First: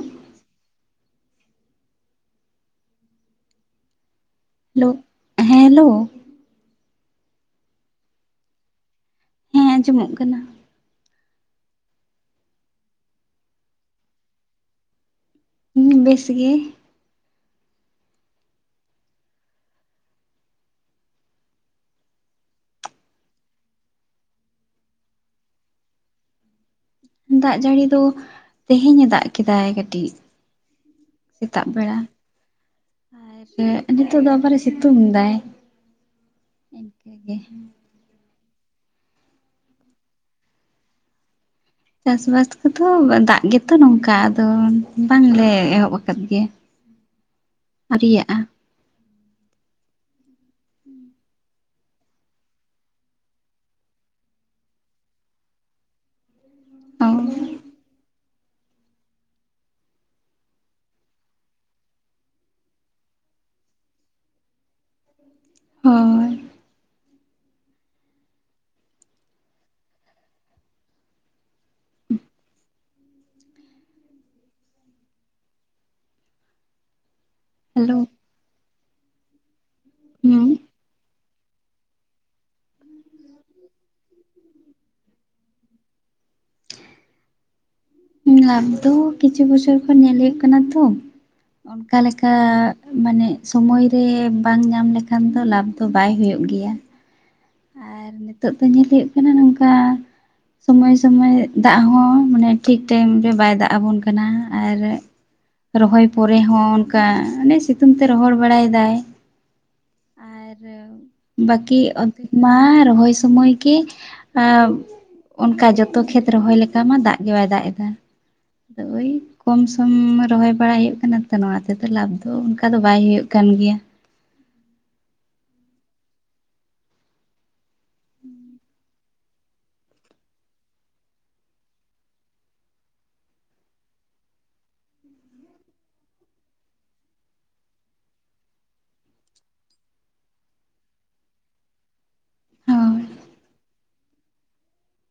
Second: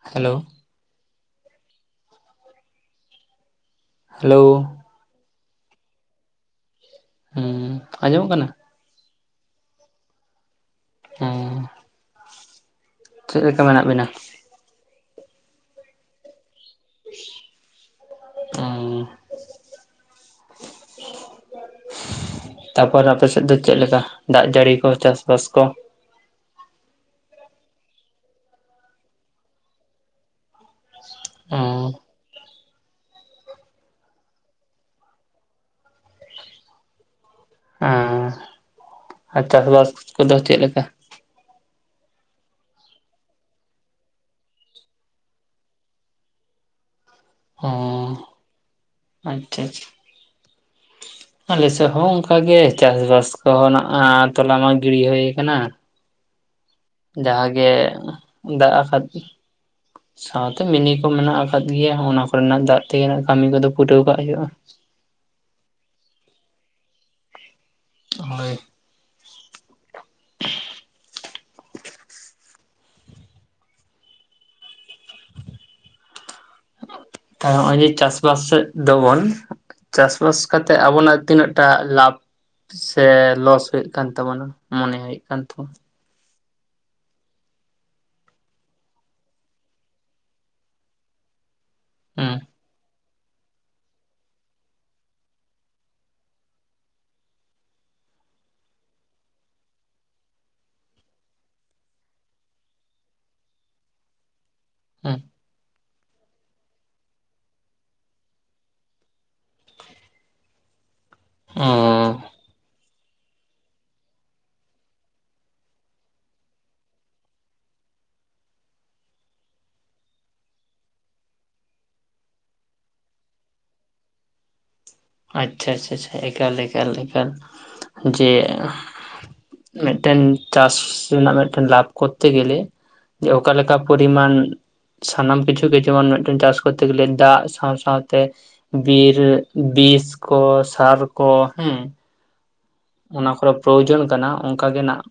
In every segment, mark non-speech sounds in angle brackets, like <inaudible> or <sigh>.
Hello hello hello ᱦᱮᱸ hello. ᱦᱮᱸ ᱟᱸᱡᱚᱢᱚᱜ ᱠᱟᱱᱟ? ᱦᱮᱸ ᱟᱸᱡᱚᱢᱚᱜ ᱠᱟᱱᱟ ᱾ ᱦᱮᱸ ᱪᱮᱫ ᱞᱮᱠᱟ ᱢᱮᱱᱟᱜ ᱵᱤᱱᱟ? ᱦᱮᱸ ᱵᱮᱥ ᱜᱮ ᱾ ᱚᱸᱻ ᱛᱟᱯᱚᱨᱮ ᱟᱯᱮ ᱥᱮᱫ ᱫᱚ ᱪᱮᱫ ᱞᱮᱠᱟ ᱫᱟᱜ ᱡᱟᱹᱲᱤ ᱠᱚ ᱪᱟᱥ-ᱵᱟᱥ ᱠᱚ? ᱫᱟᱜ ᱡᱟᱹᱲᱤ ᱫᱚ ᱛᱮᱦᱮᱧ ᱮ ᱫᱟᱜ ᱠᱮᱫᱟᱭ ᱠᱟᱹᱴᱤᱡ ᱾ ᱥᱮᱛᱟᱜ ᱦᱩᱸ ᱵᱮᱲᱟ ᱱᱤᱛᱚᱜ ᱫᱚ ᱟᱵᱟᱨᱮ ᱥᱤᱛᱩᱝ ᱮᱫᱟᱭ ᱤᱱᱠᱮ ᱜᱮ ᱾ ᱟᱸ ᱟᱨ ᱪᱟᱥ-ᱵᱟᱥ ᱠᱚᱫᱚ ᱪᱮᱫ ᱞᱮᱠᱟ? ᱪᱟᱥ-ᱵᱟᱥ ᱠᱚᱫᱚ ᱫᱟᱜ ᱜᱮᱛᱚ ᱱᱚᱝᱠᱟ ᱟᱫᱚ ᱵᱟᱝᱞᱮ ᱮᱦᱚᱵ ᱟᱠᱟᱫ ᱜᱮᱭᱟ ᱾ <inaudible> ᱟᱹᱣᱨᱤ ᱦᱩᱸ ᱭᱟᱜ-ᱟ ᱾ ᱟᱪᱪᱷᱟ ᱟᱪᱪᱷᱟ ᱾ ᱟᱞᱮᱥᱮᱫ ᱦᱚᱸ ᱚᱱᱠᱟᱜᱮ ᱪᱟᱥ-ᱵᱟᱥ ᱠᱚᱦᱚᱸᱱᱟ ᱛᱚᱞᱟ ᱢᱟ ᱜᱤᱲᱤ ᱦᱩᱭ ᱟᱠᱟᱱᱟ ᱾ ᱚ ᱡᱟᱦᱟᱸ ᱜᱮ ᱫᱟᱜ ᱟᱠᱟᱫ ᱥᱟᱶᱛᱮ ᱢᱤᱱᱤ ᱠᱚ ᱢᱮᱱᱟᱜ ᱟᱠᱟᱫ ᱜᱮᱭᱟ ᱚᱱᱟ ᱠᱚᱨᱮᱱᱟᱜ ᱫᱟᱜ ᱛᱮᱜᱮ ᱠᱟᱹᱢᱤ ᱠᱚᱫᱚ ᱯᱩᱴᱟᱹᱣ ᱠᱟᱜ ᱦᱩᱭᱩᱜ-ᱟ ᱾ ᱦᱳᱭ ᱾ ᱦᱳᱭ ᱾ ᱛᱟ ᱱᱚᱜ-ᱚᱭ ᱡᱮ ᱦᱮᱞᱳ ᱪᱟᱥ ᱪᱟᱥ-ᱵᱟᱥ ᱥᱮᱫ ᱫᱚᱵᱚᱱ ᱪᱟᱥ ᱵᱟᱥ ᱦᱩᱸ ᱠᱟᱛᱮᱫ ᱟᱵᱚᱱᱟᱜ ᱛᱤᱱᱟᱹᱜ ᱴᱟᱜ ᱞᱟᱵᱷ ᱥᱮ ᱞᱚᱥ ᱦᱩᱭᱩᱜ ᱠᱟᱱ ᱛᱟᱵᱚᱱᱟ ᱢᱚᱱᱮ ᱦᱩᱭᱩᱜ ᱠᱟᱱ ᱛᱟᱵᱚᱱᱟ ᱾ ᱞᱟᱵᱷ ᱫᱚ ᱠᱤᱪᱷᱩ ᱵᱚᱪᱷᱚᱨ ᱠᱷᱚᱱ ᱧᱮᱞ ᱦᱩᱭᱩᱜ ᱠᱟᱱᱟ ᱛᱚ ᱚᱱᱠᱟ ᱞᱮᱠᱟ ᱦᱩᱸ ᱢᱟᱱᱮ ᱥᱚᱢᱚᱭ ᱨᱮ ᱵᱟᱝ ᱧᱟᱢ ᱞᱮᱠᱷᱟᱱ ᱫᱚ ᱞᱟᱵᱷ ᱫᱚ ᱵᱟᱭ ᱦᱩᱭᱩᱜ ᱜᱮᱭᱟ ᱾ ᱟᱨ ᱱᱤᱛᱚᱜ ᱫᱚ ᱧᱮᱞ ᱦᱩᱭᱩᱜ ᱠᱟᱱᱟ ᱱᱚᱝᱠᱟ ᱥᱚᱢᱚᱭ ᱥᱚᱢᱚᱭ ᱫᱟᱜ ᱦᱚᱸ ᱢᱟᱱᱮ ᱴᱷᱤᱠ ᱴᱟᱭᱤᱢ ᱨᱮ ᱵᱟᱭ ᱫᱟᱜ ᱟᱵᱚᱱ ᱠᱟᱱ ᱠᱟᱱᱟ ᱟᱨ ᱦᱩᱸ ᱨᱚᱦᱚᱭ ᱯᱚᱨᱮ ᱦᱚᱸ ᱚᱱᱠᱟ ᱚᱱᱮ ᱥᱤᱛᱩᱝ ᱛᱮ ᱨᱚᱦᱚᱲ ᱵᱟᱲᱟ ᱮᱫᱟᱭ ᱾ <inaudible> ᱵᱟᱹᱠᱤ ᱚᱫᱷᱮᱠ ᱢᱟ ᱨᱚᱦᱚᱭ ᱥᱚᱢᱚᱭ ᱜᱮ ᱟ ᱚᱱᱠᱟ ᱡᱚᱛᱚ ᱠᱷᱮᱛ ᱨᱚᱦᱚᱭ ᱞᱮᱠᱟ ᱢᱟ ᱫᱟᱜ ᱜᱮ ᱵᱟᱭ ᱫᱟᱜ ᱮᱫᱟ ᱟᱫᱚ ᱳᱭ ᱠᱚᱢ ᱥᱚᱢ ᱨᱚᱦᱚᱭ ᱵᱟᱲᱟᱭ ᱦᱩᱭᱩᱜ ᱠᱟᱱᱟ ᱛᱚ ᱱᱚᱣᱟ ᱛᱮᱫᱚ ᱞᱟᱵᱷ ᱫᱚ ᱚᱱᱠᱟ ᱫᱚ ᱵᱟᱭ ᱦᱩᱭᱩᱜ ᱠᱟᱱ ᱜᱮᱭᱟ ᱾ ᱟᱪᱪᱷᱟ ᱟᱪᱪᱷᱟ ᱪᱷᱟ ᱮᱠᱟᱞ ᱮᱠᱟᱞ ᱮᱠᱟᱞ ᱡᱮ ᱢᱤᱫᱴᱮᱱ ᱪᱟᱥ ᱨᱮᱱᱟᱜ ᱢᱤᱫᱴᱮᱱ ᱞᱟᱵᱷ ᱠᱚᱨᱛᱮ ᱜᱮᱞᱮ ᱡᱮ ᱚᱠᱟ ᱞᱮᱠᱟ ᱯᱚᱨᱤᱢᱟᱱ ᱥᱟᱱᱟᱢ ᱠᱤᱪᱷᱩ ᱜᱮ ᱡᱮᱢᱚᱱ ᱢᱤᱫᱴᱮᱱ ᱪᱟᱥ ᱠᱚᱨᱛᱮ ᱜᱮᱞᱮ ᱫᱟᱜ ᱥᱟᱶ ᱥᱟᱶᱛᱮ ᱵᱤᱨ ᱵᱤᱥ ᱠᱚ ᱥᱟᱨ ᱠᱚ ᱦᱮᱸ ᱦᱳᱭ ᱚᱱᱟ ᱠᱚᱨᱮ ᱯᱨᱚᱭᱳᱡᱚᱱ ᱠᱟᱱᱟ ᱚᱱᱠᱟ ᱜᱮ ᱱᱟᱜ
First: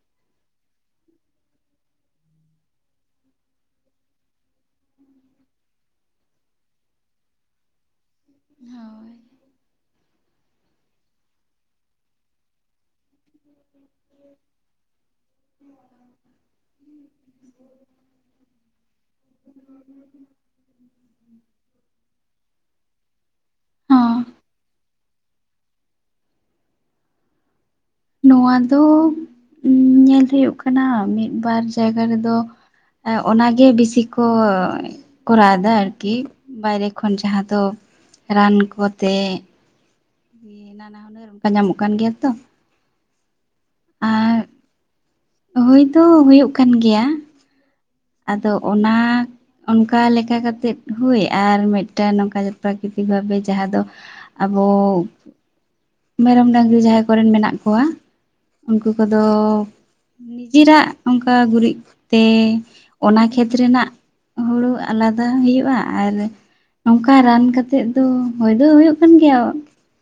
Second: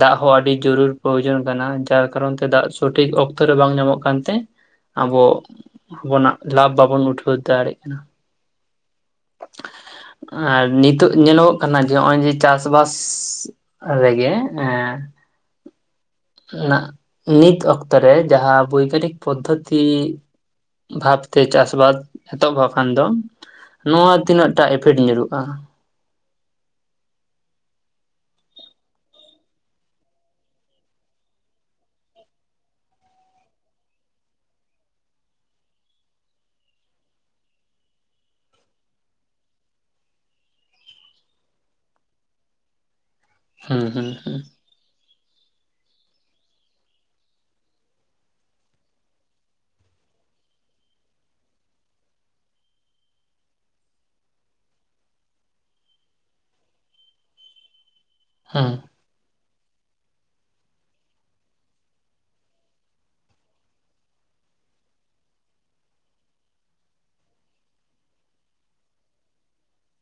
ᱫᱟᱜ ᱦᱚᱸ ᱟᱹᱰᱤ ᱡᱟᱹᱨᱩᱲ ᱯᱨᱚᱭᱳᱡᱚᱱ ᱠᱟᱱᱟ ᱡᱟᱨ ᱠᱟᱨᱚᱱ ᱛᱮ ᱫᱟᱜ ᱥᱚᱴᱷᱤᱠ ᱚᱠᱛᱚ ᱨᱮ ᱵᱟᱝ ᱧᱟᱢᱚᱜ ᱠᱟᱱᱛᱮ ᱟᱵᱚ ᱟᱵᱚᱱᱟᱜ ᱞᱟᱵᱷ ᱵᱟᱵᱚᱱ ᱩᱴᱷᱟᱹᱣ ᱫᱟᱲᱮᱭᱟᱜ ᱠᱟᱱᱟ ᱾ ᱦᱳᱭ ᱟᱨ ᱱᱤᱛᱚᱜ ᱧᱮᱞᱚᱜᱚᱜ ᱠᱟᱱᱟ ᱡᱮ ᱱᱚᱜᱼᱚᱭ ᱡᱮ ᱪᱟᱥ ᱵᱟᱥ ᱨᱮᱜᱮ ᱮ ᱱᱟᱜᱼᱼ ᱱᱤᱛ ᱚᱠᱛᱚ ᱨᱮ ᱡᱟᱦᱟᱸ ᱵᱳᱭᱜᱟᱱᱤᱠ ᱯᱚᱫᱽᱫᱷᱚᱛᱤᱼᱼ ᱵᱷᱟᱵᱛᱮ ᱪᱟᱥ ᱵᱟᱫ ᱮᱛᱚᱦᱚᱵ ᱠᱷᱟᱱ ᱫᱚ ᱱᱚᱣᱟ ᱦᱚᱸ ᱛᱤᱱᱟᱹᱜᱴᱟ ᱤᱯᱷᱮᱠᱴ ᱧᱩᱨᱦᱩᱜᱼᱟ? ᱱᱚᱣᱟ ᱫᱚ ᱧᱮᱞ ᱦᱩᱭᱩᱜ ᱠᱟᱱᱟ ᱢᱤᱫᱵᱟᱨ ᱡᱟᱭᱜᱟ ᱨᱮᱫᱚᱼᱼ ᱚᱱᱟᱜᱮ ᱵᱤᱥᱤ ᱠᱚᱼᱼ ᱠᱚᱨᱟᱣ ᱮᱫᱟ ᱟᱨᱠᱤ ᱵᱟᱭᱨᱮ ᱠᱷᱚᱱ ᱡᱟᱦᱟᱸ ᱫᱚ ᱨᱟᱱ ᱠᱚᱛᱮᱼᱼ ᱱᱟᱱᱟ ᱦᱩᱱᱟᱹᱨ ᱚᱱᱠᱟ ᱧᱟᱢᱚᱜ ᱠᱟᱱ ᱜᱮᱭᱟ ᱛᱚ ᱦᱮᱸ ᱦᱮᱸ ᱟᱨ ᱦᱮᱸ, ᱦᱩᱭ ᱫᱚ ᱦᱩᱭᱩᱜ ᱠᱟᱱ ᱜᱮᱭᱟ᱾ ᱟᱫᱚ ᱚᱱᱟᱼᱼ ᱚᱱᱠᱟ ᱞᱮᱠᱟ ᱠᱟᱛᱮᱫ ᱦᱳᱭ ᱟᱨ ᱢᱤᱫᱴᱟᱱ ᱱᱚᱝᱠᱟ ᱯᱨᱟᱠᱨᱤᱤᱛᱤᱠ ᱵᱷᱟᱵᱮ ᱡᱟᱦᱟᱸ ᱫᱚᱼᱼ ᱟᱵᱚ ᱢᱮᱨᱚᱢ ᱰᱟᱹᱝᱨᱤ ᱡᱟᱦᱟᱸᱦᱟᱭ ᱠᱚᱨᱮᱱ ᱢᱮᱱᱟᱜ ᱠᱚᱣᱟ ᱦᱩᱸ ᱩᱱᱠᱩ ᱠᱚᱫᱚ ᱱᱤᱡᱮᱨᱟᱜ ᱚᱱᱠᱟ ᱜᱩᱨᱤᱡ ᱛᱮ ᱚᱱᱟ ᱠᱷᱮᱛ ᱨᱮᱱᱟᱜ ᱦᱩᱲᱩ ᱟᱞᱟᱫᱟ ᱦᱩᱭᱩᱜᱼᱟ ᱟᱨᱼᱼ ᱚᱝᱠᱟ ᱨᱟᱱ ᱠᱟᱛᱮᱫ ᱫᱚ ᱦᱚᱭ ᱫᱚ ᱦᱩᱭᱩᱜ ᱠᱟᱱ ᱜᱮᱭᱟ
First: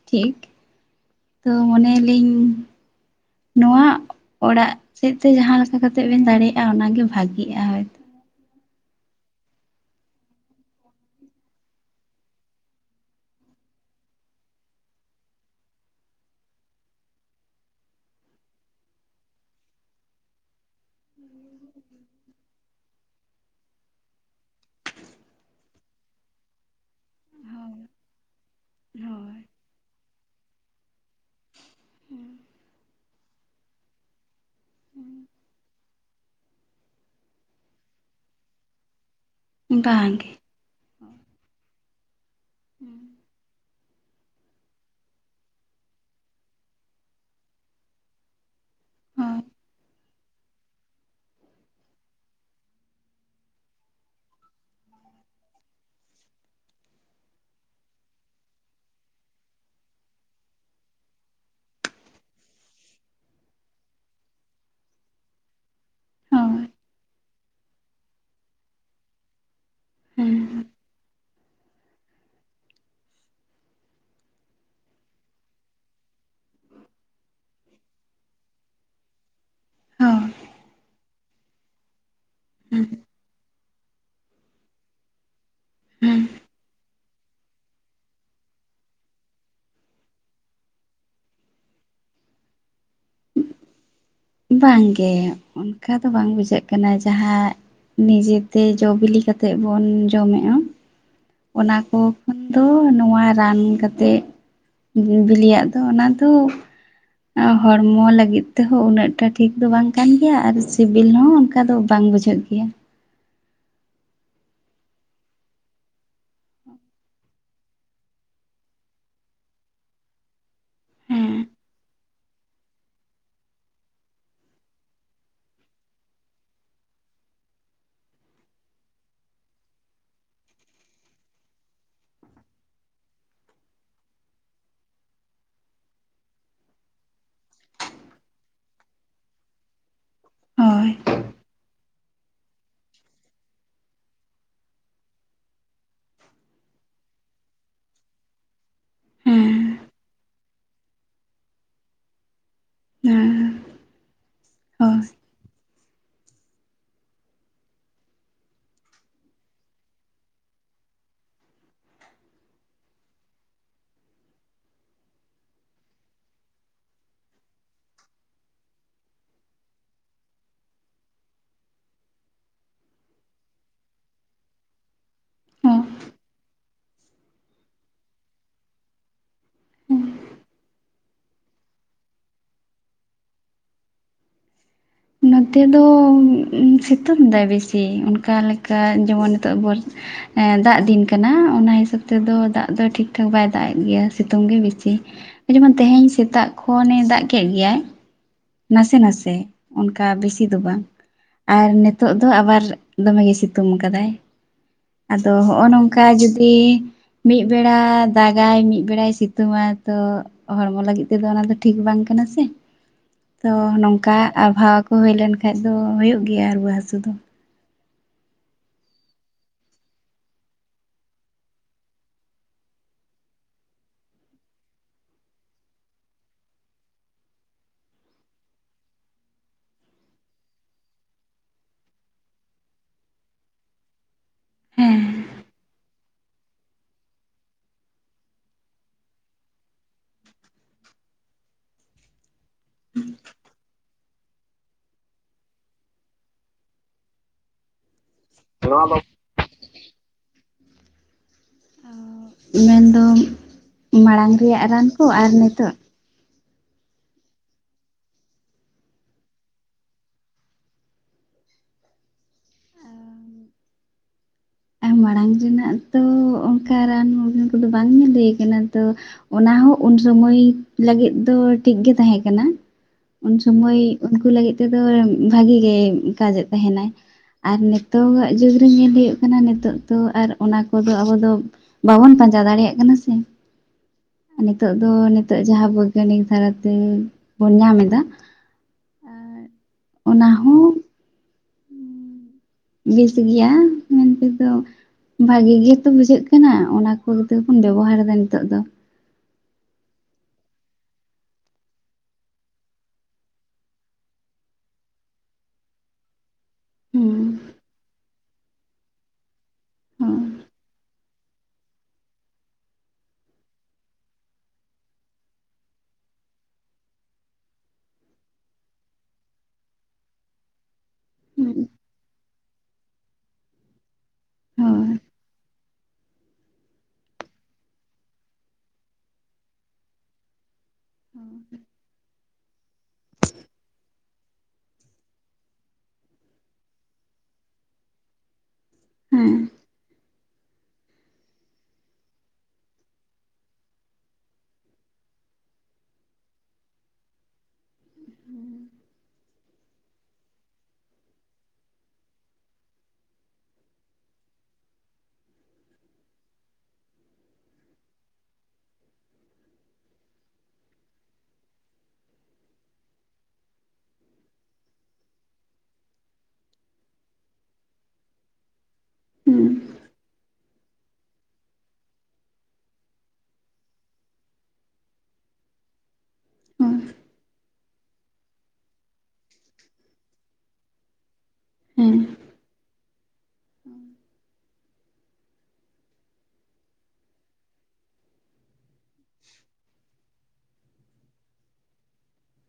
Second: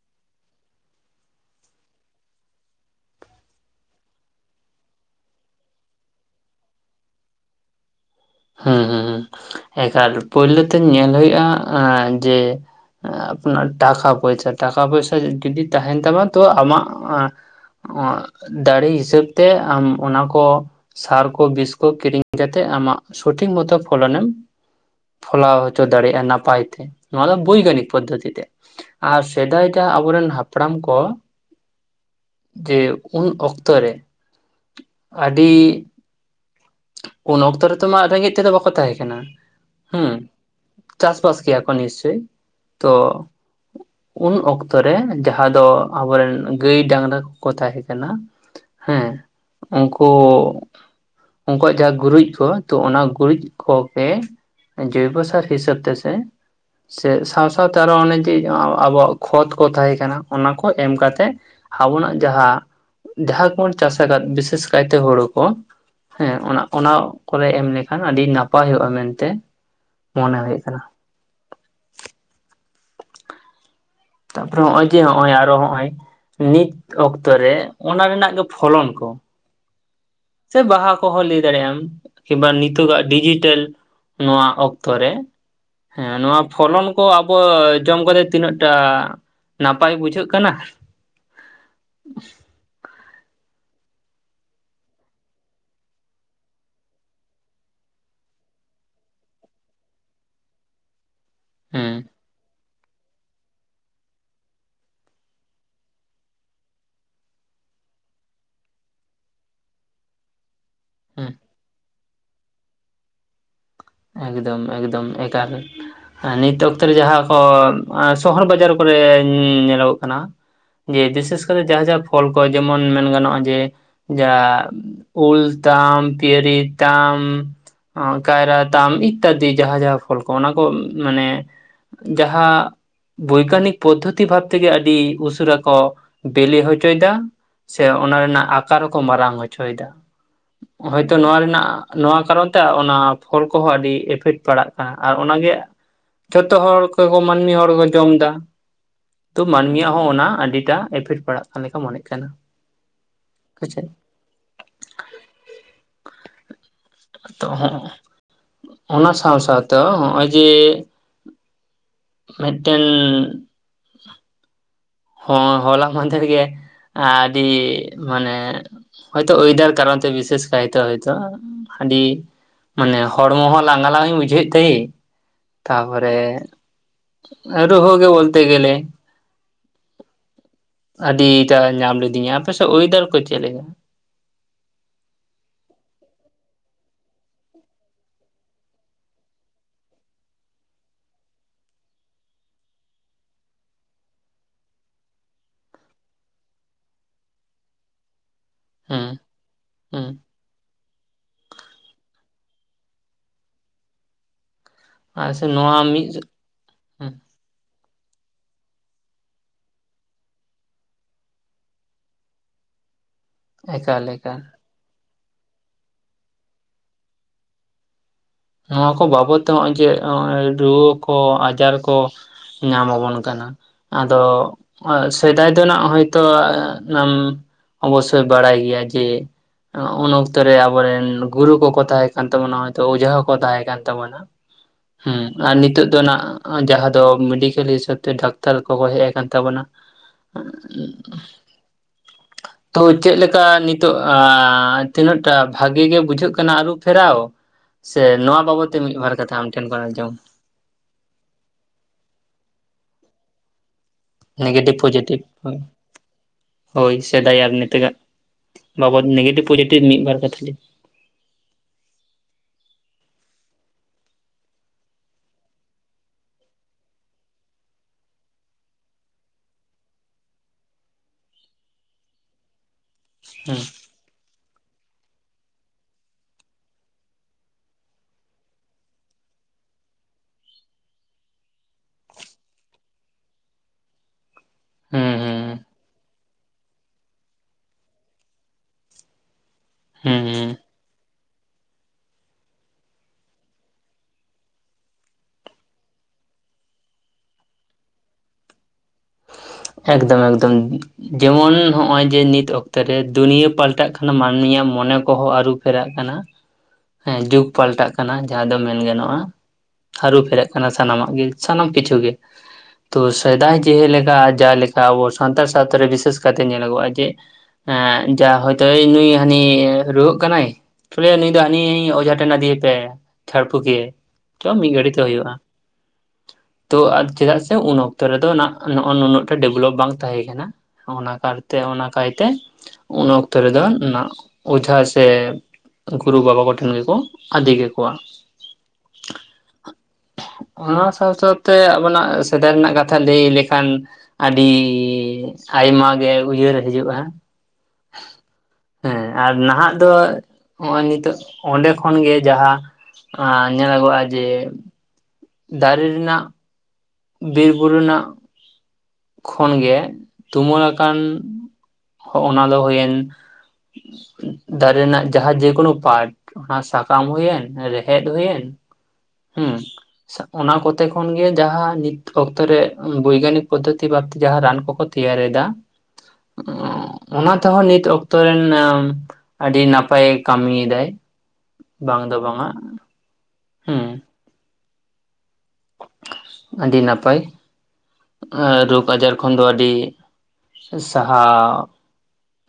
ᱴᱷᱤᱠ ᱛᱚ ᱢᱚᱱᱭᱮᱤᱧ ᱱᱚᱣᱟ ᱚᱲᱟᱜ ᱥᱮᱫ ᱛᱮ ᱡᱟᱦᱟᱸ ᱞᱮᱠᱟ ᱠᱟᱛᱮ ᱵᱮᱱ ᱫᱟᱲᱮᱭᱟᱜᱼᱟ ᱚᱱᱟᱜᱮ ᱵᱷᱟᱜᱤᱜᱼᱟ ᱦᱳᱭ ᱦᱮᱸ ᱦᱩᱸ ᱮᱠᱷᱞ ᱯᱳᱭᱞᱳ ᱛᱮ ᱧᱮᱞ ᱦᱩᱭᱩᱜᱼᱟ ᱡᱮᱼᱼ ᱟᱯᱱᱟᱨ ᱴᱟᱠᱟ ᱯᱚᱭᱥᱟ ᱴᱟᱠᱟ ᱯᱚᱭᱥᱟ ᱡᱚᱫᱤ ᱛᱟᱦᱮᱱ ᱛᱟᱢᱟ ᱛᱚ ᱟᱢᱟᱜᱼᱼ ᱫᱟᱲᱮ ᱦᱤᱥᱟᱹᱵ ᱛᱮ ᱟᱢ ᱚᱱᱟ ᱠᱚ ᱥᱟᱨ ᱠᱩ ᱵᱤᱥ ᱠᱚ ᱠᱤᱨᱤᱧ ᱠᱟᱛᱮᱫ ᱟᱢᱟᱜ ᱥᱚᱴᱷᱤᱠ ᱢᱚᱛᱚ ᱯᱷᱚᱞᱚ‌ ᱱᱮᱢ ᱯᱷᱚᱞᱟᱣ ᱦᱚᱪᱚ ᱫᱟᱲᱮᱭᱟᱜᱼᱟ ᱱᱟᱯᱟᱭ ᱛᱮ ᱱᱚᱣᱟ ᱫᱚ ᱵᱳᱭᱜᱟᱱᱤᱠ ᱯᱚᱫᱫᱽᱫᱷᱚᱼᱛᱤ ᱛᱮ᱾ ᱟᱨ ᱥᱮᱫᱟᱭ ᱫᱟ ᱟᱵᱚᱨᱮᱱ ᱦᱟᱯᱲᱟᱢ ᱠᱚ ᱡᱮ ᱩᱱ ᱚᱠᱛᱚ ᱨᱮ ᱟᱹᱰᱤ ᱩᱱ ᱚᱠᱛᱚ ᱨᱮᱛᱚ ᱢᱟ ᱨᱮᱸᱜᱮᱡ ᱛᱮᱼᱫᱚ ᱵᱟᱠᱚ ᱛᱟᱦᱮᱸ ᱠᱟᱱᱟ ᱦᱳᱭ ᱦᱩᱸᱼᱼ ᱵᱟᱝ ᱜᱮ ᱪᱟᱥ ᱵᱟᱥ ᱠᱮᱭᱟ ᱠᱚ ᱱᱤᱥᱪᱭ ᱛᱚ ᱩᱱ ᱚᱠᱛᱚ ᱨᱮ ᱡᱟᱦᱟᱸ ᱫᱚ ᱟᱵᱚᱨᱮᱱ ᱜᱟᱹᱭ ᱰᱟᱹᱝᱨᱟ ᱠᱚ ᱠᱚ ᱛᱟᱦᱮᱸ ᱠᱟᱱᱟ᱾ ᱦᱮᱸ ᱦᱳᱭ ᱩᱱᱠᱩ ᱩᱱᱠᱩᱣᱟᱜ ᱡᱟᱦᱟᱸ ᱜᱩᱨᱤᱡ ᱠᱚ ᱛᱚ ᱚᱱᱟ ᱜᱩᱨᱤᱡ ᱠᱚᱼᱜᱮ ᱡᱳᱭᱵᱚᱥᱟᱨ ᱦᱤᱥᱟᱹᱵ ᱛᱮ ᱥᱮᱼᱼ ᱥᱮ ᱥᱟᱶ ᱥᱟᱶ ᱛᱮ ᱟᱨᱚ ᱚᱱᱮ ᱡᱮ ᱟᱵᱚᱣᱟᱜ ᱠᱷᱚᱛ ᱠᱚ ᱛᱟᱦᱮᱸ ᱠᱟᱱᱟ ᱚᱱᱟ ᱠᱚ ᱮᱢ ᱠᱟᱛᱮᱼᱼ ᱟᱵᱚᱱᱟᱜ ᱡᱟᱦᱟᱸ ᱡᱟᱦᱟᱸ ᱠᱚᱵᱚᱱ ᱪᱟᱥ ᱟᱠᱟᱫ ᱵᱤᱥᱮᱥ ᱠᱟᱭᱛᱮ ᱦᱳᱲᱳ ᱠᱚᱼᱼ ᱦᱮᱸ ᱚᱱᱟ ᱦᱳᱭ ᱚᱱᱟ ᱠᱚᱨᱮ ᱮᱢ ᱞᱮᱠᱷᱟᱱ ᱟᱹᱰᱤ ᱱᱟᱯᱟᱭ ᱚᱜᱼᱟ ᱢᱮᱱᱛᱮ ᱦᱮᱸ ᱢᱚᱱᱮ ᱦᱩᱭᱩᱜ ᱠᱟᱱᱟ᱾ ᱛᱟᱯᱚᱼᱨᱮ ᱱᱚᱜᱼᱚᱭ ᱡᱮ ᱱᱚᱜᱼᱚᱭ ᱟᱨᱚ ᱦᱚᱸᱜᱼᱚᱭ ᱱᱤᱛ ᱚᱠᱛᱚ ᱨᱮ ᱚᱱᱟ ᱨᱮᱱᱟᱜ ᱜᱮ ᱯᱷᱚᱞᱚᱱ ᱠᱚ᱾ ᱦᱚᱸ ᱥᱮ ᱵᱟᱦᱟ ᱠᱚᱼᱦᱚᱸ ᱞᱟᱹᱭ ᱫᱟᱲᱮᱭᱟᱜ ᱟᱢ ᱠᱤᱱᱵᱟ ᱱᱤᱛᱚᱜ ᱟᱜ ᱰᱤᱡᱤᱴᱮᱞ ᱱᱚᱣᱟ ᱚᱠᱛᱚ ᱨᱮ᱾ ᱦᱮᱸ ᱱᱚᱣᱟ ᱯᱷᱚᱞᱚᱱ ᱠᱚ ᱟᱵᱚ ᱡᱚᱢ ᱠᱟᱛᱮ ᱛᱤᱱᱟᱹᱜ ᱴᱟᱼᱼ ᱱᱟᱯᱟᱭ ᱵᱩᱡᱷᱟᱹᱜ ᱠᱟᱱᱟ? ᱵᱟᱝᱼᱜᱮ ᱚᱱᱠᱟ ᱫᱚ ᱵᱟᱝ ᱵᱩᱡᱷᱟᱹᱜ ᱠᱟᱱᱟ ᱡᱟᱦᱟᱸᱼᱼ ᱱᱤᱡᱮ ᱛᱮ ᱡᱚ ᱵᱤᱞᱤ ᱠᱟᱛᱮᱜ ᱵᱚᱱ ᱡᱚᱢᱮᱜᱼᱟ ᱚᱱᱟ ᱦᱮᱸ ᱠᱚ ᱠᱷᱚᱱ ᱫᱚ ᱱᱚᱣᱟ ᱨᱟᱱ ᱠᱟᱛᱮᱫ ᱵᱤᱞᱤᱭᱟᱜ ᱫᱚ ᱚᱱᱟ ᱫᱚ ᱦᱚᱲᱢᱚ ᱞᱟᱹᱜᱤᱫ ᱛᱮᱦᱚᱸ ᱩᱱᱟᱹᱜᱼᱼ ᱜᱚᱴᱟ ᱴᱷᱤᱠ ᱫᱚ ᱵᱟᱝ ᱠᱟᱱ ᱜᱮᱭᱟ ᱟᱨ ᱥᱤᱵᱤᱞ ᱦᱮᱸ ᱦᱚᱸ ᱚᱱᱠᱟ ᱫᱚ ᱵᱟᱝ ᱵᱩᱡᱷᱟᱹᱜ ᱜᱮᱭᱟ᱾ ᱮᱠᱫᱚᱢ ᱮᱠᱫᱚᱢ ᱮᱠᱟᱞ, ᱱᱤᱛ ᱚᱠᱛᱚ ᱨᱮ, ᱡᱟᱦᱟᱸ ᱠᱚ, ᱥᱚᱦᱚᱨ ᱵᱟᱡᱟᱨ ᱠᱚᱨᱮ, ᱧᱮᱞᱚᱜᱚᱜ ᱠᱟᱱᱟ ᱡᱮ, ᱵᱤᱥᱮᱥ ᱦᱮᱸ ᱠᱚᱨᱮ, ᱡᱟᱦᱟᱸ ᱡᱟᱦᱟᱸ, ᱯᱷᱚᱞ ᱠᱚ, ᱡᱮᱢᱚᱱ ᱢᱮᱱ ᱜᱟᱱᱚᱜᱼᱟ, ᱡᱮ ᱡᱟᱦᱟᱸ ᱩᱞ ᱛᱟᱢ, ᱯᱤᱭᱟᱹᱨᱤ ᱛᱟᱢ, ᱩᱸᱻ ᱠᱟᱭᱨᱟ ᱛᱟᱢ, ᱤᱛᱛᱟᱫᱤ ᱡᱟᱦᱟᱸ, ᱡᱟᱦᱟᱸ ᱯᱷᱚᱞ ᱠᱚ, ᱚᱱᱟ ᱠᱚ ᱢᱟᱱᱮ, ᱡᱟᱦᱟᱸ ᱵᱳᱭᱜᱟᱱᱤᱠ ᱯᱚᱫᱽᱫᱷᱚᱛᱤ ᱵᱷᱟᱵᱽ ᱛᱮ ᱜᱮ, ᱟᱹᱰᱤ ᱩᱥᱟᱹᱨᱟ ᱠᱚ, ᱵᱮᱞᱮ ᱦᱚᱪᱚᱭ ᱮᱫᱟ ᱾ ᱪᱮ, ᱚᱱᱟ ᱨᱮᱱᱟᱜ ᱟᱠᱟᱨ ᱦᱚᱸ ᱠᱚ, ᱢᱟᱨᱟᱝ ᱦᱚᱪᱚᱭ ᱮᱫᱟ ᱾ ᱦᱳᱭ ᱦᱚᱭ ᱛᱚ, ᱱᱚᱣᱟ ᱨᱮᱱᱟᱜ, ᱱᱚᱣᱟ ᱠᱟᱨᱚᱱ ᱛᱮ, ᱚᱱᱟ ᱦᱚᱲ ᱠᱚᱦᱚᱸ, ᱟᱹᱰᱤ ᱮᱯᱷᱮᱠᱴ ᱯᱟᱲᱟᱜ ᱠᱟᱱᱟ, ᱟᱨ ᱚᱱᱟ ᱜᱮ ᱡᱚᱛᱚ ᱦᱚᱲ ᱠᱚ, ᱢᱟᱹᱱᱢᱤ ᱦᱚᱲ ᱠᱚ, ᱡᱚᱢ ᱮᱫᱟ ᱾ ᱛᱚ, ᱦᱮᱸ ᱢᱟᱹᱱᱢᱤᱭᱟᱜ ᱦᱚᱸ, ᱚᱱᱟ ᱟᱹᱰᱤᱴᱟᱜ ᱮᱯᱷᱮᱠᱴ ᱯᱟᱲᱟᱜ ᱠᱟᱱ ᱞᱮᱠᱟ, ᱢᱚᱱᱮᱜ ᱠᱟᱱᱟ ᱾ ᱦᱮᱸᱻ ᱾ ᱦᱮᱸ ᱪᱮ? <unintelligible> ᱛᱚ ᱚᱱᱟ ᱥᱟᱶ ᱥᱟᱶ ᱛᱮ, ᱱᱚᱜᱼ ᱚᱭ ᱡᱮ ᱢᱮᱫᱴᱮᱱ ᱦᱚᱸ, ᱦᱚᱞᱟ ᱢᱟᱫᱷᱮᱨ ᱜᱮ, ᱟᱹᱰᱤ, ᱢᱟᱱᱮ ᱦᱚᱭ ᱛᱚ, ᱳᱭᱰᱟᱨ ᱠᱟᱨᱚᱱ ᱛᱮ, ᱵᱤᱥᱮᱥ ᱠᱟᱭᱛᱮ, ᱦᱚᱭ ᱛᱚ, ᱟᱸᱰᱤ ᱢᱟᱱᱮ, ᱦᱚᱲᱢᱚ ᱦᱚᱸ, ᱞᱟᱝᱜᱟ ᱞᱟᱝ ᱤᱧ, ᱵᱩᱡᱷᱟᱹᱣᱮᱫ ᱛᱮᱭ ᱛᱟ ᱦᱮᱸ ᱯᱚᱨᱮ, ᱟᱨᱩᱦᱦᱚ ᱜᱮ, ᱵᱚᱞᱛᱮ ᱜᱮᱞᱮ ᱩᱸᱼᱷᱩᱸᱼᱦ ᱾ ᱟᱹᱰᱤ, ᱮᱴᱟ ᱧᱟᱢ ᱞᱤᱫᱤᱧᱟ, ᱟᱯᱮ ᱥᱮᱫ, ᱩᱭᱫᱟᱨ ᱠᱚ ᱪᱮᱫ ᱞᱮᱫᱟ? ᱱᱚᱛᱮ ᱫᱚ, ᱥᱤᱛᱩᱝ ᱮᱫᱟᱭ ᱵᱮᱥᱤ, ᱚᱱᱠᱟ ᱞᱮᱠᱟ, ᱡᱮᱢᱚᱱ, ᱱᱤᱛᱚᱜ ᱵᱚᱨ ᱫᱟᱜ ᱫᱤᱱ ᱠᱟᱱᱟ, ᱚᱱᱟ ᱦᱤᱥᱟᱹᱵ ᱛᱮᱫᱚ, ᱫᱟᱜ ᱫᱚ, ᱴᱷᱤᱠ ᱴᱷᱟᱠ, ᱵᱟᱭ ᱫᱟᱜ ᱮᱫ ᱜᱮᱭᱟ, ᱥᱤᱛᱩᱝ ᱜᱮ ᱵᱮᱥᱤ ᱾ ᱡᱮᱢᱚᱱ, ᱛᱮᱦᱮᱧ ᱥᱮᱛᱟᱜ ᱠᱷᱚᱱᱮ, ᱫᱟᱜ ᱠᱮᱫ ᱜᱮᱭᱟᱭ ᱱᱟᱥᱮ ᱦᱩᱸ ᱱᱟᱥᱮ, ᱚᱱᱠᱟ ᱦᱩᱸ ᱵᱮᱥᱤ ᱫᱚ, ᱵᱟᱝ ᱾ ᱟᱨ, ᱱᱤᱛᱚᱜ ᱫᱚ, ᱟᱵᱟᱨ ᱫᱚᱢᱜᱮᱭ, ᱥᱤᱛᱩᱝ ᱟᱠᱟᱫᱟᱭ ᱾ ᱟᱫᱚ, ᱟᱞᱮ ᱥᱮᱫ ᱦᱚᱜᱼᱚᱭ ᱱᱚᱣᱟ ᱱᱚᱝᱠᱟ ᱢᱤᱫ ᱡᱩᱫᱤ? ᱢᱤᱫ ᱵᱮᱲᱟ ᱫᱟᱜᱟᱭ, ᱢᱤᱫ ᱵᱮᱲᱟᱭ ᱥᱤᱛᱩᱝᱟᱭ, ᱛᱚ ᱦᱚᱲᱢᱚ ᱞᱟᱹᱜᱤᱫ ᱛᱮᱫᱚ, ᱚᱱᱟ ᱫᱚ ᱴᱷᱤᱠ ᱵᱟᱝ ᱠᱟᱱᱟ ᱥᱮ ᱾ ᱛᱚ, ᱮᱠᱟᱞ ᱱᱚᱝᱠᱟ ᱮᱠᱟᱞ ᱟᱵᱚᱦᱟᱣᱟ ᱠᱚ, ᱦᱩᱭ ᱞᱮᱱ ᱠᱷᱟᱱᱡ ᱫᱚ, ᱦᱩᱭᱩᱜ ᱜᱮᱭᱟ ᱨᱩᱣᱟᱹ ᱦᱟᱹᱥᱩ ᱫᱚ ᱾ ᱱᱚᱣᱟ ᱠᱚ, ᱵᱟᱵᱚᱫ ᱛᱮ, ᱱᱚᱜᱼᱚᱭ ᱡᱮ, ᱨᱩᱣᱟᱹ ᱠᱚ, ᱟᱡᱟᱨ ᱠᱚ, ᱧᱟᱢ ᱟᱵᱚᱱ ᱠᱟᱱᱟ ᱾ ᱟᱫᱚ, ᱚᱼᱜ ᱥᱮᱫᱟᱭ ᱫᱚ ᱦᱟᱸᱜ, ᱦᱳᱭ ᱛᱳ, ᱦᱢ ᱚᱵᱚᱥᱥᱳ, ᱵᱟᱲᱟᱭ ᱜᱮᱭᱟ, ᱡᱮ ᱩᱱ ᱚᱠᱛᱚ ᱨᱮ, ᱟᱵᱚᱨᱮᱱ, ᱜᱩᱨᱩ ᱠᱚᱠᱚ ᱛᱟᱦᱮᱸ ᱠᱟᱱ ᱛᱟᱵᱚᱱᱟ ᱛᱚ, ᱚᱡᱷᱟ ᱠᱚ, ᱛᱮᱦᱮᱸ ᱠᱟᱱ ᱛᱟᱵᱚᱱᱟ ᱾ ᱦᱮᱸ, ᱟᱨ ᱱᱤᱛᱚᱜ ᱫᱚ ᱱᱟᱜ, ᱡᱟᱦᱟᱸ ᱫᱚ ᱢᱮᱰᱤᱠᱮᱞ ᱦᱤᱥᱟᱹᱵ ᱛᱮ, ᱰᱟᱠᱛᱟᱨ ᱠᱚᱠᱚ, ᱦᱮᱡ ᱟᱠᱟᱱ ᱛᱟᱵᱚᱱᱟ ᱾ <inaudible> <unintelligible> ᱛᱚ, ᱪᱮᱫᱮ ᱞᱮᱠᱟ ᱱᱤᱛᱚᱜ, ᱛᱤᱱᱟᱹᱜ ᱴᱟᱜ, ᱵᱷᱟᱜᱤ ᱜᱮ ᱵᱩᱡᱷᱟᱹᱜ ᱠᱟᱱᱟ, ᱟᱹᱨᱩ ᱯᱷᱮᱨᱟᱣ ᱾ ᱥᱮ, ᱱᱚᱣᱟ ᱵᱟᱵᱚᱛ ᱛᱮ, ᱢᱤᱫ ᱱᱚᱣᱟ ᱫᱚ ᱵᱟᱨ ᱠᱟᱛᱷᱟ ᱟᱢᱴᱷᱮᱱ ᱠᱷᱚᱱ, ᱟᱸᱡᱚᱢ ᱢᱮᱱ ᱫᱚ, ᱢᱟᱲᱟᱝ ᱨᱮᱭᱟᱜ ᱱᱮᱜᱮᱴᱤᱵᱷ ᱨᱟᱱ ᱠᱚ, ᱯᱚᱡᱮᱴᱤᱵᱷ ᱟᱨ ᱱᱤᱛᱳᱜ ᱦᱳᱭ, ᱥᱮᱫᱟᱭ ᱟᱨ ᱱᱤᱛᱚᱜᱟᱜ, ᱵᱟᱵᱚᱫ ᱱᱮᱜᱮᱴᱤᱵᱽ, ᱯᱚᱡᱮᱴᱤᱵᱷ ᱢᱤᱫ ᱵᱟᱨ ᱠᱟᱛᱷᱟ ᱾ ᱟᱸᱼ ᱢ ᱢᱟᱲᱟᱝ ᱨᱮᱱᱟᱜ ᱛᱚ, ᱚᱱᱠᱟ ᱨᱟᱱ ᱢᱩᱨᱜᱟᱹᱱ ᱠᱚᱫᱚ, ᱵᱟᱝ ᱧᱮᱞ ᱦᱩᱭ ᱟᱠᱟᱱᱟ ᱛᱚ, ᱚᱱᱟᱦᱚ, ᱩᱱᱥᱚᱢᱚᱭ ᱞᱟᱹᱜᱤᱫ ᱫᱚ, ᱴᱷᱤᱠ ᱜᱮ ᱛᱟᱦᱮᱸ ᱠᱟᱱᱟ, ᱩᱱ ᱦᱮᱸ ᱥᱚᱢᱚᱭ ᱩᱱᱠᱩ ᱞᱟᱹᱜᱤᱫ ᱛᱮᱫᱚ, ᱵᱷᱟᱜᱤ ᱜᱮ ᱠᱟᱡᱼᱮᱫ ᱛᱟᱦᱮᱱᱟᱭ ᱾ ᱟᱨ ᱱᱤᱛᱚᱜᱟᱜ ᱡᱩᱜᱽ ᱨᱮ ᱧᱮᱞ ᱦᱩᱭᱩᱜ ᱠᱟᱱᱟ ᱱᱤᱛᱳ ᱫᱚ ᱟᱨ ᱚᱱᱟ ᱠᱚᱫᱚ ᱟᱵᱚ ᱫᱚ ᱵᱟᱵᱚᱱ ᱯᱟᱸᱡᱟ ᱫᱟᱲᱮᱭᱟᱜ ᱠᱟᱱᱟ ᱥᱮ ᱱᱤᱛᱚᱜ ᱫᱚ ᱦᱮᱸ ᱱᱤᱛᱚᱜ ᱦᱮᱸ ᱡᱟᱦᱟᱸ ᱵᱳᱭᱜᱟᱱᱤᱠ ᱫᱟᱨᱟᱭ ᱛᱮᱵᱚᱱ ᱧᱟᱢ ᱮᱫᱟ <inaudible> ᱚᱱᱟ ᱦᱮᱸ ᱦᱚᱸ ᱵᱮᱥ ᱜᱮᱭᱟ ᱢᱮᱱᱛᱮᱫᱚ ᱵᱷᱟᱜᱨ ᱜᱮᱛᱚ ᱵᱩᱡᱷᱟᱹᱜ ᱠᱟᱱᱟ ᱚᱱᱟ ᱠᱚ ᱛᱮ ᱵᱚᱱ ᱵᱮᱵᱚᱦᱟᱨ ᱮᱫᱟ ᱱᱤᱛᱚᱜ ᱫᱚ ᱮᱠᱫᱚᱢ ᱮᱠᱫᱚᱢ ᱡᱮᱢᱚᱱ ᱱᱚᱜᱼᱚᱭ ᱡᱮ ᱱᱤᱛ ᱚᱠᱛᱚ ᱨᱮ ᱫᱩᱱᱭᱟᱹ ᱯᱟᱞᱴᱟᱜ ᱠᱟᱱᱼᱟ ᱢᱟᱹᱱᱢᱤᱭᱟᱜ ᱢᱚᱱᱮ ᱠᱚᱸᱦᱚ ᱟᱨᱩ ᱯᱷᱮᱨᱟᱜ ᱠᱟᱱᱟ ᱦᱮᱸ ᱡᱩᱜᱽ ᱯᱟᱞᱴᱟᱜ ᱠᱟᱱᱟ ᱡᱟᱸᱦᱟ ᱫᱚ ᱢᱮᱱ ᱜᱟᱱᱚᱜᱼᱟ ᱟᱨᱩ ᱦᱳᱭ ᱯᱷᱮᱨᱟᱜ ᱠᱟᱱᱟ ᱥᱟᱱᱟᱢᱟᱜ ᱜᱮ ᱥᱟᱱᱟᱢ ᱠᱤᱪᱷᱩ ᱜᱮ ᱛᱚ ᱥᱮᱫᱟᱭ ᱡᱮᱞᱮᱠᱟ ᱡᱟᱸᱦᱟ ᱞᱮᱠᱟ ᱟᱵᱚ ᱥᱟᱱᱛᱟᱲ ᱥᱟᱶᱛᱟ ᱨᱮ ᱵᱤᱥᱮᱥ ᱠᱟᱭᱛᱮ ᱧᱮᱞᱚᱜᱚᱜᱼᱟ ᱡᱮ ᱮᱸ ᱡᱟ ᱦᱚᱭᱛᱳ ᱱᱩᱭ ᱦᱟᱹᱱᱤ ᱨᱩᱣᱟᱹᱜ ᱠᱟᱱᱟᱭ ᱛᱚ ᱱᱩᱭ ᱫᱚ ᱦᱟᱹᱱᱤ ᱚᱡᱷᱟ ᱴᱷᱮᱱ ᱟᱫᱤᱭᱮᱯᱮ ᱡᱷᱟᱲ ᱯᱷᱩᱠ ᱮᱭᱟᱭ ᱛᱚ ᱢᱤᱫ ᱜᱷᱟᱹᱲᱤ ᱛᱮ ᱦᱩᱭᱩᱜᱼᱟ ᱛᱚ ᱪᱮᱫᱟᱜ ᱥᱮ ᱩᱱ ᱚᱠᱛᱚ ᱨᱮᱫᱚᱜ ᱱᱟᱜᱱᱩᱱᱟᱹᱜ ᱴᱟ ᱰᱮᱵᱽᱞᱚᱯ ᱵᱟᱝ ᱛᱟᱸᱦᱮ ᱠᱟᱱᱟ ᱚᱱᱟ ᱠᱟᱨᱛᱮ ᱚᱱᱟ ᱠᱟᱭᱛᱮ ᱩᱱ ᱚᱠᱛᱚ ᱨᱮᱫᱚ ᱚᱡᱷᱟ ᱥᱮ ᱜᱩᱨᱩ ᱵᱟᱵᱟ ᱠᱚᱴᱷᱮᱱ ᱜᱮᱠᱚ ᱟᱫᱤ ᱠᱮᱠᱚᱣᱟ ᱦᱮᱻ ᱚᱱᱟ ᱥᱟᱶ ᱥᱟᱶᱛᱮ ᱟᱵᱚᱱᱟᱜ ᱥᱮᱫᱟᱭ ᱨᱮᱱᱟᱜ ᱠᱟᱛᱷᱟ ᱞᱟᱹᱭ ᱞᱮᱠᱷᱟᱱ ᱟᱹᱰᱤ ᱟᱭᱢᱟ ᱜᱮ ᱩᱭᱦᱟᱹᱨ ᱦᱤᱡᱩᱜᱼᱟ ᱦᱮᱸ ᱟᱨ ᱱᱟᱦᱟᱜ ᱫᱚ ᱦᱚᱸᱜᱚᱭ ᱱᱤᱛᱚᱜ ᱚᱸᱰᱮ ᱠᱷᱚᱱ ᱜᱮ ᱡᱟᱸᱦᱟ ᱧᱮᱞᱚᱜᱚᱜᱼᱟ ᱡᱮ ᱫᱟᱨᱮ ᱨᱮᱱᱟᱜ ᱵᱤᱨ ᱵᱩᱨᱩ ᱨᱮᱱᱟᱜ ᱠᱷᱚᱱ ᱜᱮ ᱛᱩᱢᱟᱹ ᱟᱠᱟᱱ ᱦᱚᱸᱜ ᱫᱚ ᱦᱩᱭᱮᱱᱟ ᱫᱟᱨᱮ ᱨᱮᱱᱟᱜ ᱡᱟᱸᱦᱟ ᱡᱮᱼᱠᱳᱱᱳ ᱯᱟᱴ ᱚᱱᱟ ᱥᱟᱠᱟᱢ ᱦᱩᱭᱮᱱ ᱨᱮᱦᱮᱫ ᱦᱩᱭᱮᱱ ᱦᱩᱸ ᱚᱱᱟ ᱠᱚᱛᱮ ᱠᱷᱚᱱᱜᱮ ᱡᱟᱦᱟᱸ ᱱᱤᱛ ᱚᱠᱛᱚ ᱠᱷᱚᱱ ᱜᱮ ᱵᱳᱭᱜᱟᱱᱤᱠ ᱯᱚᱫᱫᱷᱚᱛᱤᱵᱟᱫᱽ ᱛᱮ ᱡᱟᱸᱦᱟ ᱨᱟᱱ ᱠᱚᱠᱚ ᱛᱮᱭᱟᱨ ᱮᱫᱟ ᱦᱮᱸ ᱚᱱᱟ ᱛᱮᱸᱦᱚ ᱱᱤᱛ ᱚᱠ <unintelligible> ᱨᱮᱱ ᱟᱹᱰᱤ ᱱᱟᱯᱟᱭ ᱠᱟᱹᱢᱤ ᱫᱟᱭ ᱦᱮᱸ ᱵᱟᱝ ᱫᱚ ᱵᱟᱝᱟ᱾ ᱦᱩᱸ ᱟᱹᱰᱤ ᱱᱟᱯᱟᱭ ᱨᱳᱜᱽ ᱟᱡᱟᱨ ᱠᱷᱚᱱ ᱫᱚ ᱟᱹᱰᱤ ᱥᱟᱦᱟᱣ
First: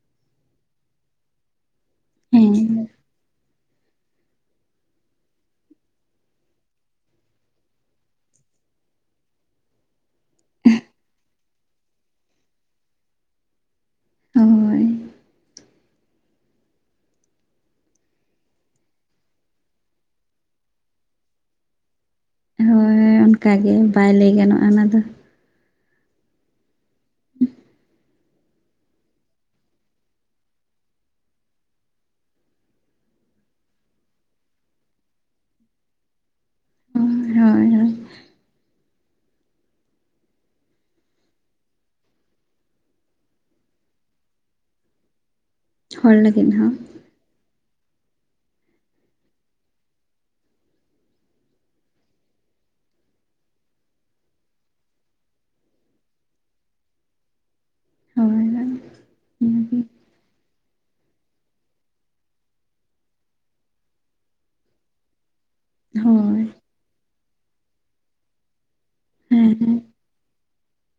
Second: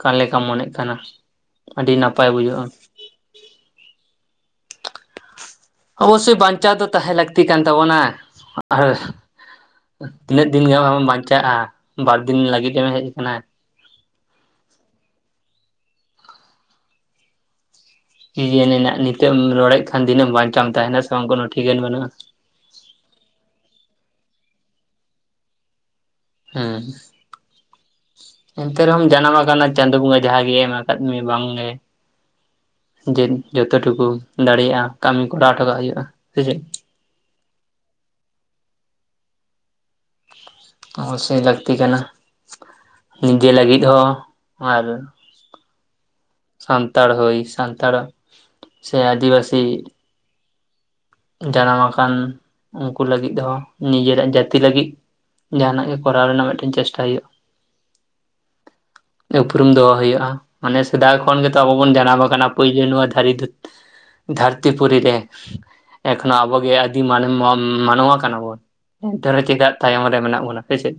ᱠᱟᱱ ᱞᱮᱠᱟᱢ ᱢᱚᱱᱮᱜ ᱠᱟᱱᱟ ᱟᱹᱰᱤ ᱱᱟᱯᱟᱭ ᱵᱩᱡᱷᱟᱹᱜᱼᱟ᱾ ᱦᱮᱸ ᱚᱵᱚᱥᱥᱳᱭ ᱵᱟᱧᱪᱟᱣ ᱫᱚ ᱛᱟᱦᱮᱸ ᱞᱟᱹᱠᱛᱤ ᱠᱟᱱ ᱛᱟᱵᱚᱱᱟ᱾ <unintelligible> ᱛᱤᱱᱟᱹᱜ ᱫᱤᱱ ᱜᱮ ᱟᱢ ᱵᱟᱧᱪᱟᱜᱼᱟ ᱵᱟᱨᱫᱤᱱ ᱞᱟᱹᱜᱤᱫ ᱮᱢ ᱦᱮᱡ ᱟᱠᱟᱱᱟ᱾ ᱚᱻᱻ ᱠᱤ ᱡᱟᱱᱤ ᱱᱟᱜ ᱱᱤᱛᱚᱜ ᱮᱢ ᱨᱚᱲᱮᱫ ᱠᱷᱟᱱ ᱫᱷᱤᱱᱟᱹᱝ ᱵᱟᱧᱪᱟᱢ ᱮᱢ ᱛᱟᱸᱦᱮᱱᱟ ᱥᱮ ᱵᱟᱝ ᱠᱳᱱᱳ ᱴᱷᱤᱠᱟᱹᱱ ᱵᱟᱹᱱᱩᱜᱼᱟ᱾ ᱦᱳᱭ ᱚᱱᱠᱟᱜᱮ ᱵᱟᱭ ᱞᱟᱹᱭ ᱜᱟᱱᱚᱜᱼᱟ ᱚᱱᱟ ᱫᱚ ᱦᱩᱸ᱾ <unintelligible> ᱮᱱᱛᱮ ᱨᱮᱦᱚᱢ ᱡᱟᱱᱟᱢ ᱟᱠᱟᱱᱟ ᱪᱟᱸᱫᱳ ᱵᱚᱸᱜᱟ ᱡᱟᱸᱦᱟ ᱜᱮ ᱮᱢ ᱟᱠᱟᱫ ᱢᱮᱭᱟ ᱵᱟᱝ ᱜᱮ ᱡᱮ ᱡᱚᱛᱚ ᱴᱩᱠᱩ ᱫᱟᱲᱮᱭᱟᱜᱼᱟ ᱠᱟᱹᱢᱤ ᱠᱚᱨᱟᱣ ᱦᱚᱴᱚ ᱠᱟᱜ ᱦᱩᱭᱩᱜᱼᱟ ᱥᱮ ᱪᱮᱫ᱾ ᱦᱳᱭ ᱦᱳᱭ᱾ ᱚᱵᱚᱥᱥᱳᱭ ᱞᱟᱹᱠᱛᱤ ᱠᱟᱱᱟ᱾ ᱱᱤᱡᱮ ᱞᱟᱹᱜᱤᱫ ᱦᱚᱸ ᱟᱨ ᱦᱚᱲ ᱞᱟᱹᱜᱤᱫ ᱦᱚᱸ᱾ ᱥᱟᱱᱛᱟᱲ ᱦᱩᱭ, ᱥᱟᱱᱛᱟᱲ ᱥᱮ ᱟᱹᱫᱤᱵᱟᱹᱥᱤ᱾ ᱡᱟᱱᱟᱢ ᱟᱠᱟᱱ ᱩᱱᱠᱩ ᱞᱟᱹᱜᱤᱫ ᱦᱚᱸ ᱱᱤᱡᱮᱨᱟᱜ ᱡᱟᱹᱛᱤ ᱞᱟᱹᱜᱤᱫ᱾ ᱡᱟᱸᱦᱱᱟᱜ ᱜᱮ ᱠᱚᱨᱟᱣ ᱨᱮᱱᱟᱜ ᱢᱤᱫᱴᱮᱱ ᱪᱮᱥᱴᱟ ᱦᱩᱭᱩᱜᱼᱟ᱾ ᱦᱳᱭ ᱦᱳᱭ ᱩᱯᱨᱩᱢ ᱫᱚᱦᱚ ᱦᱩᱭᱩᱜᱼᱟ, ᱢᱟᱱᱮ ᱥᱮᱫᱟᱭ ᱠᱷᱚᱱ ᱜᱮᱛᱚ ᱟᱵᱚ ᱵᱚᱱ ᱡᱟᱱᱟᱢ ᱟᱠᱟᱱᱟ ᱯᱳᱭᱞᱳ ᱱᱚᱣᱟ <inaudible> ᱫᱷᱟᱹᱨᱛᱤ ᱯᱩᱨᱤ ᱨᱮ, ᱮᱠᱷᱚᱱᱳ ᱦᱳᱭ ᱟᱵᱚ ᱜᱮ ᱟᱹᱫᱤ ᱢᱟᱱ ᱢᱟᱱᱣᱟ ᱠᱟᱱᱟ ᱵᱚᱱ᱾ ᱮᱱᱛᱮ ᱨᱮᱸᱦᱚ ᱦᱮᱸ ᱪᱮᱫᱟᱜ ᱦᱮᱸ ᱛᱟᱭᱚᱢ ᱨᱮ ᱢᱮᱱᱟᱜ ᱵᱚᱱᱟ ᱥᱮ ᱪᱮᱫ,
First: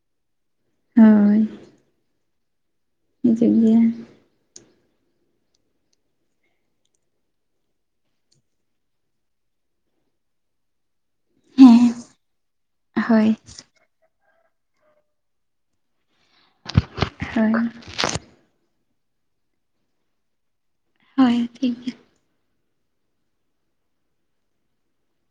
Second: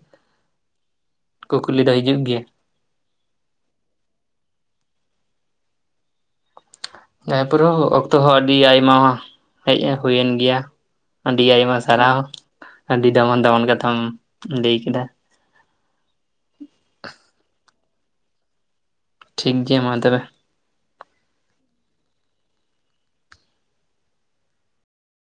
ᱦᱳᱭ ᱠᱩᱠᱞᱤ ᱫᱚ ᱦᱤᱡᱩᱜ ᱜᱮᱭᱟ᱾ ᱦᱤᱡᱩᱜ ᱜᱮᱭᱟ᱾ <unintelligible> ᱚᱠᱛᱚ ᱦᱚᱸ ᱟᱹᱰᱤ ᱟᱭᱢᱟ ᱦᱮᱡ ᱦᱩᱭᱮᱱ ᱜᱮᱭᱟ᱾ ᱟᱹᱰᱤ ᱟᱭᱢᱟ ᱦᱮᱸ ᱥᱟᱨᱦᱟᱣ᱾ ᱟᱹᱰᱤ ᱦᱳᱭ ᱫᱟᱢᱟᱱ ᱫᱟᱢᱟᱱ ᱠᱟᱛᱷᱟᱢ ᱞᱟᱹᱭ ᱠᱮᱫᱟ᱾ ᱦᱳᱭ᱾ ᱴᱷᱤᱠ ᱜᱮᱭᱟ ᱢᱟ ᱛᱚᱵᱮ᱾ ᱦᱳᱭ ᱴᱷᱤᱠ ᱜᱮᱭᱟ᱾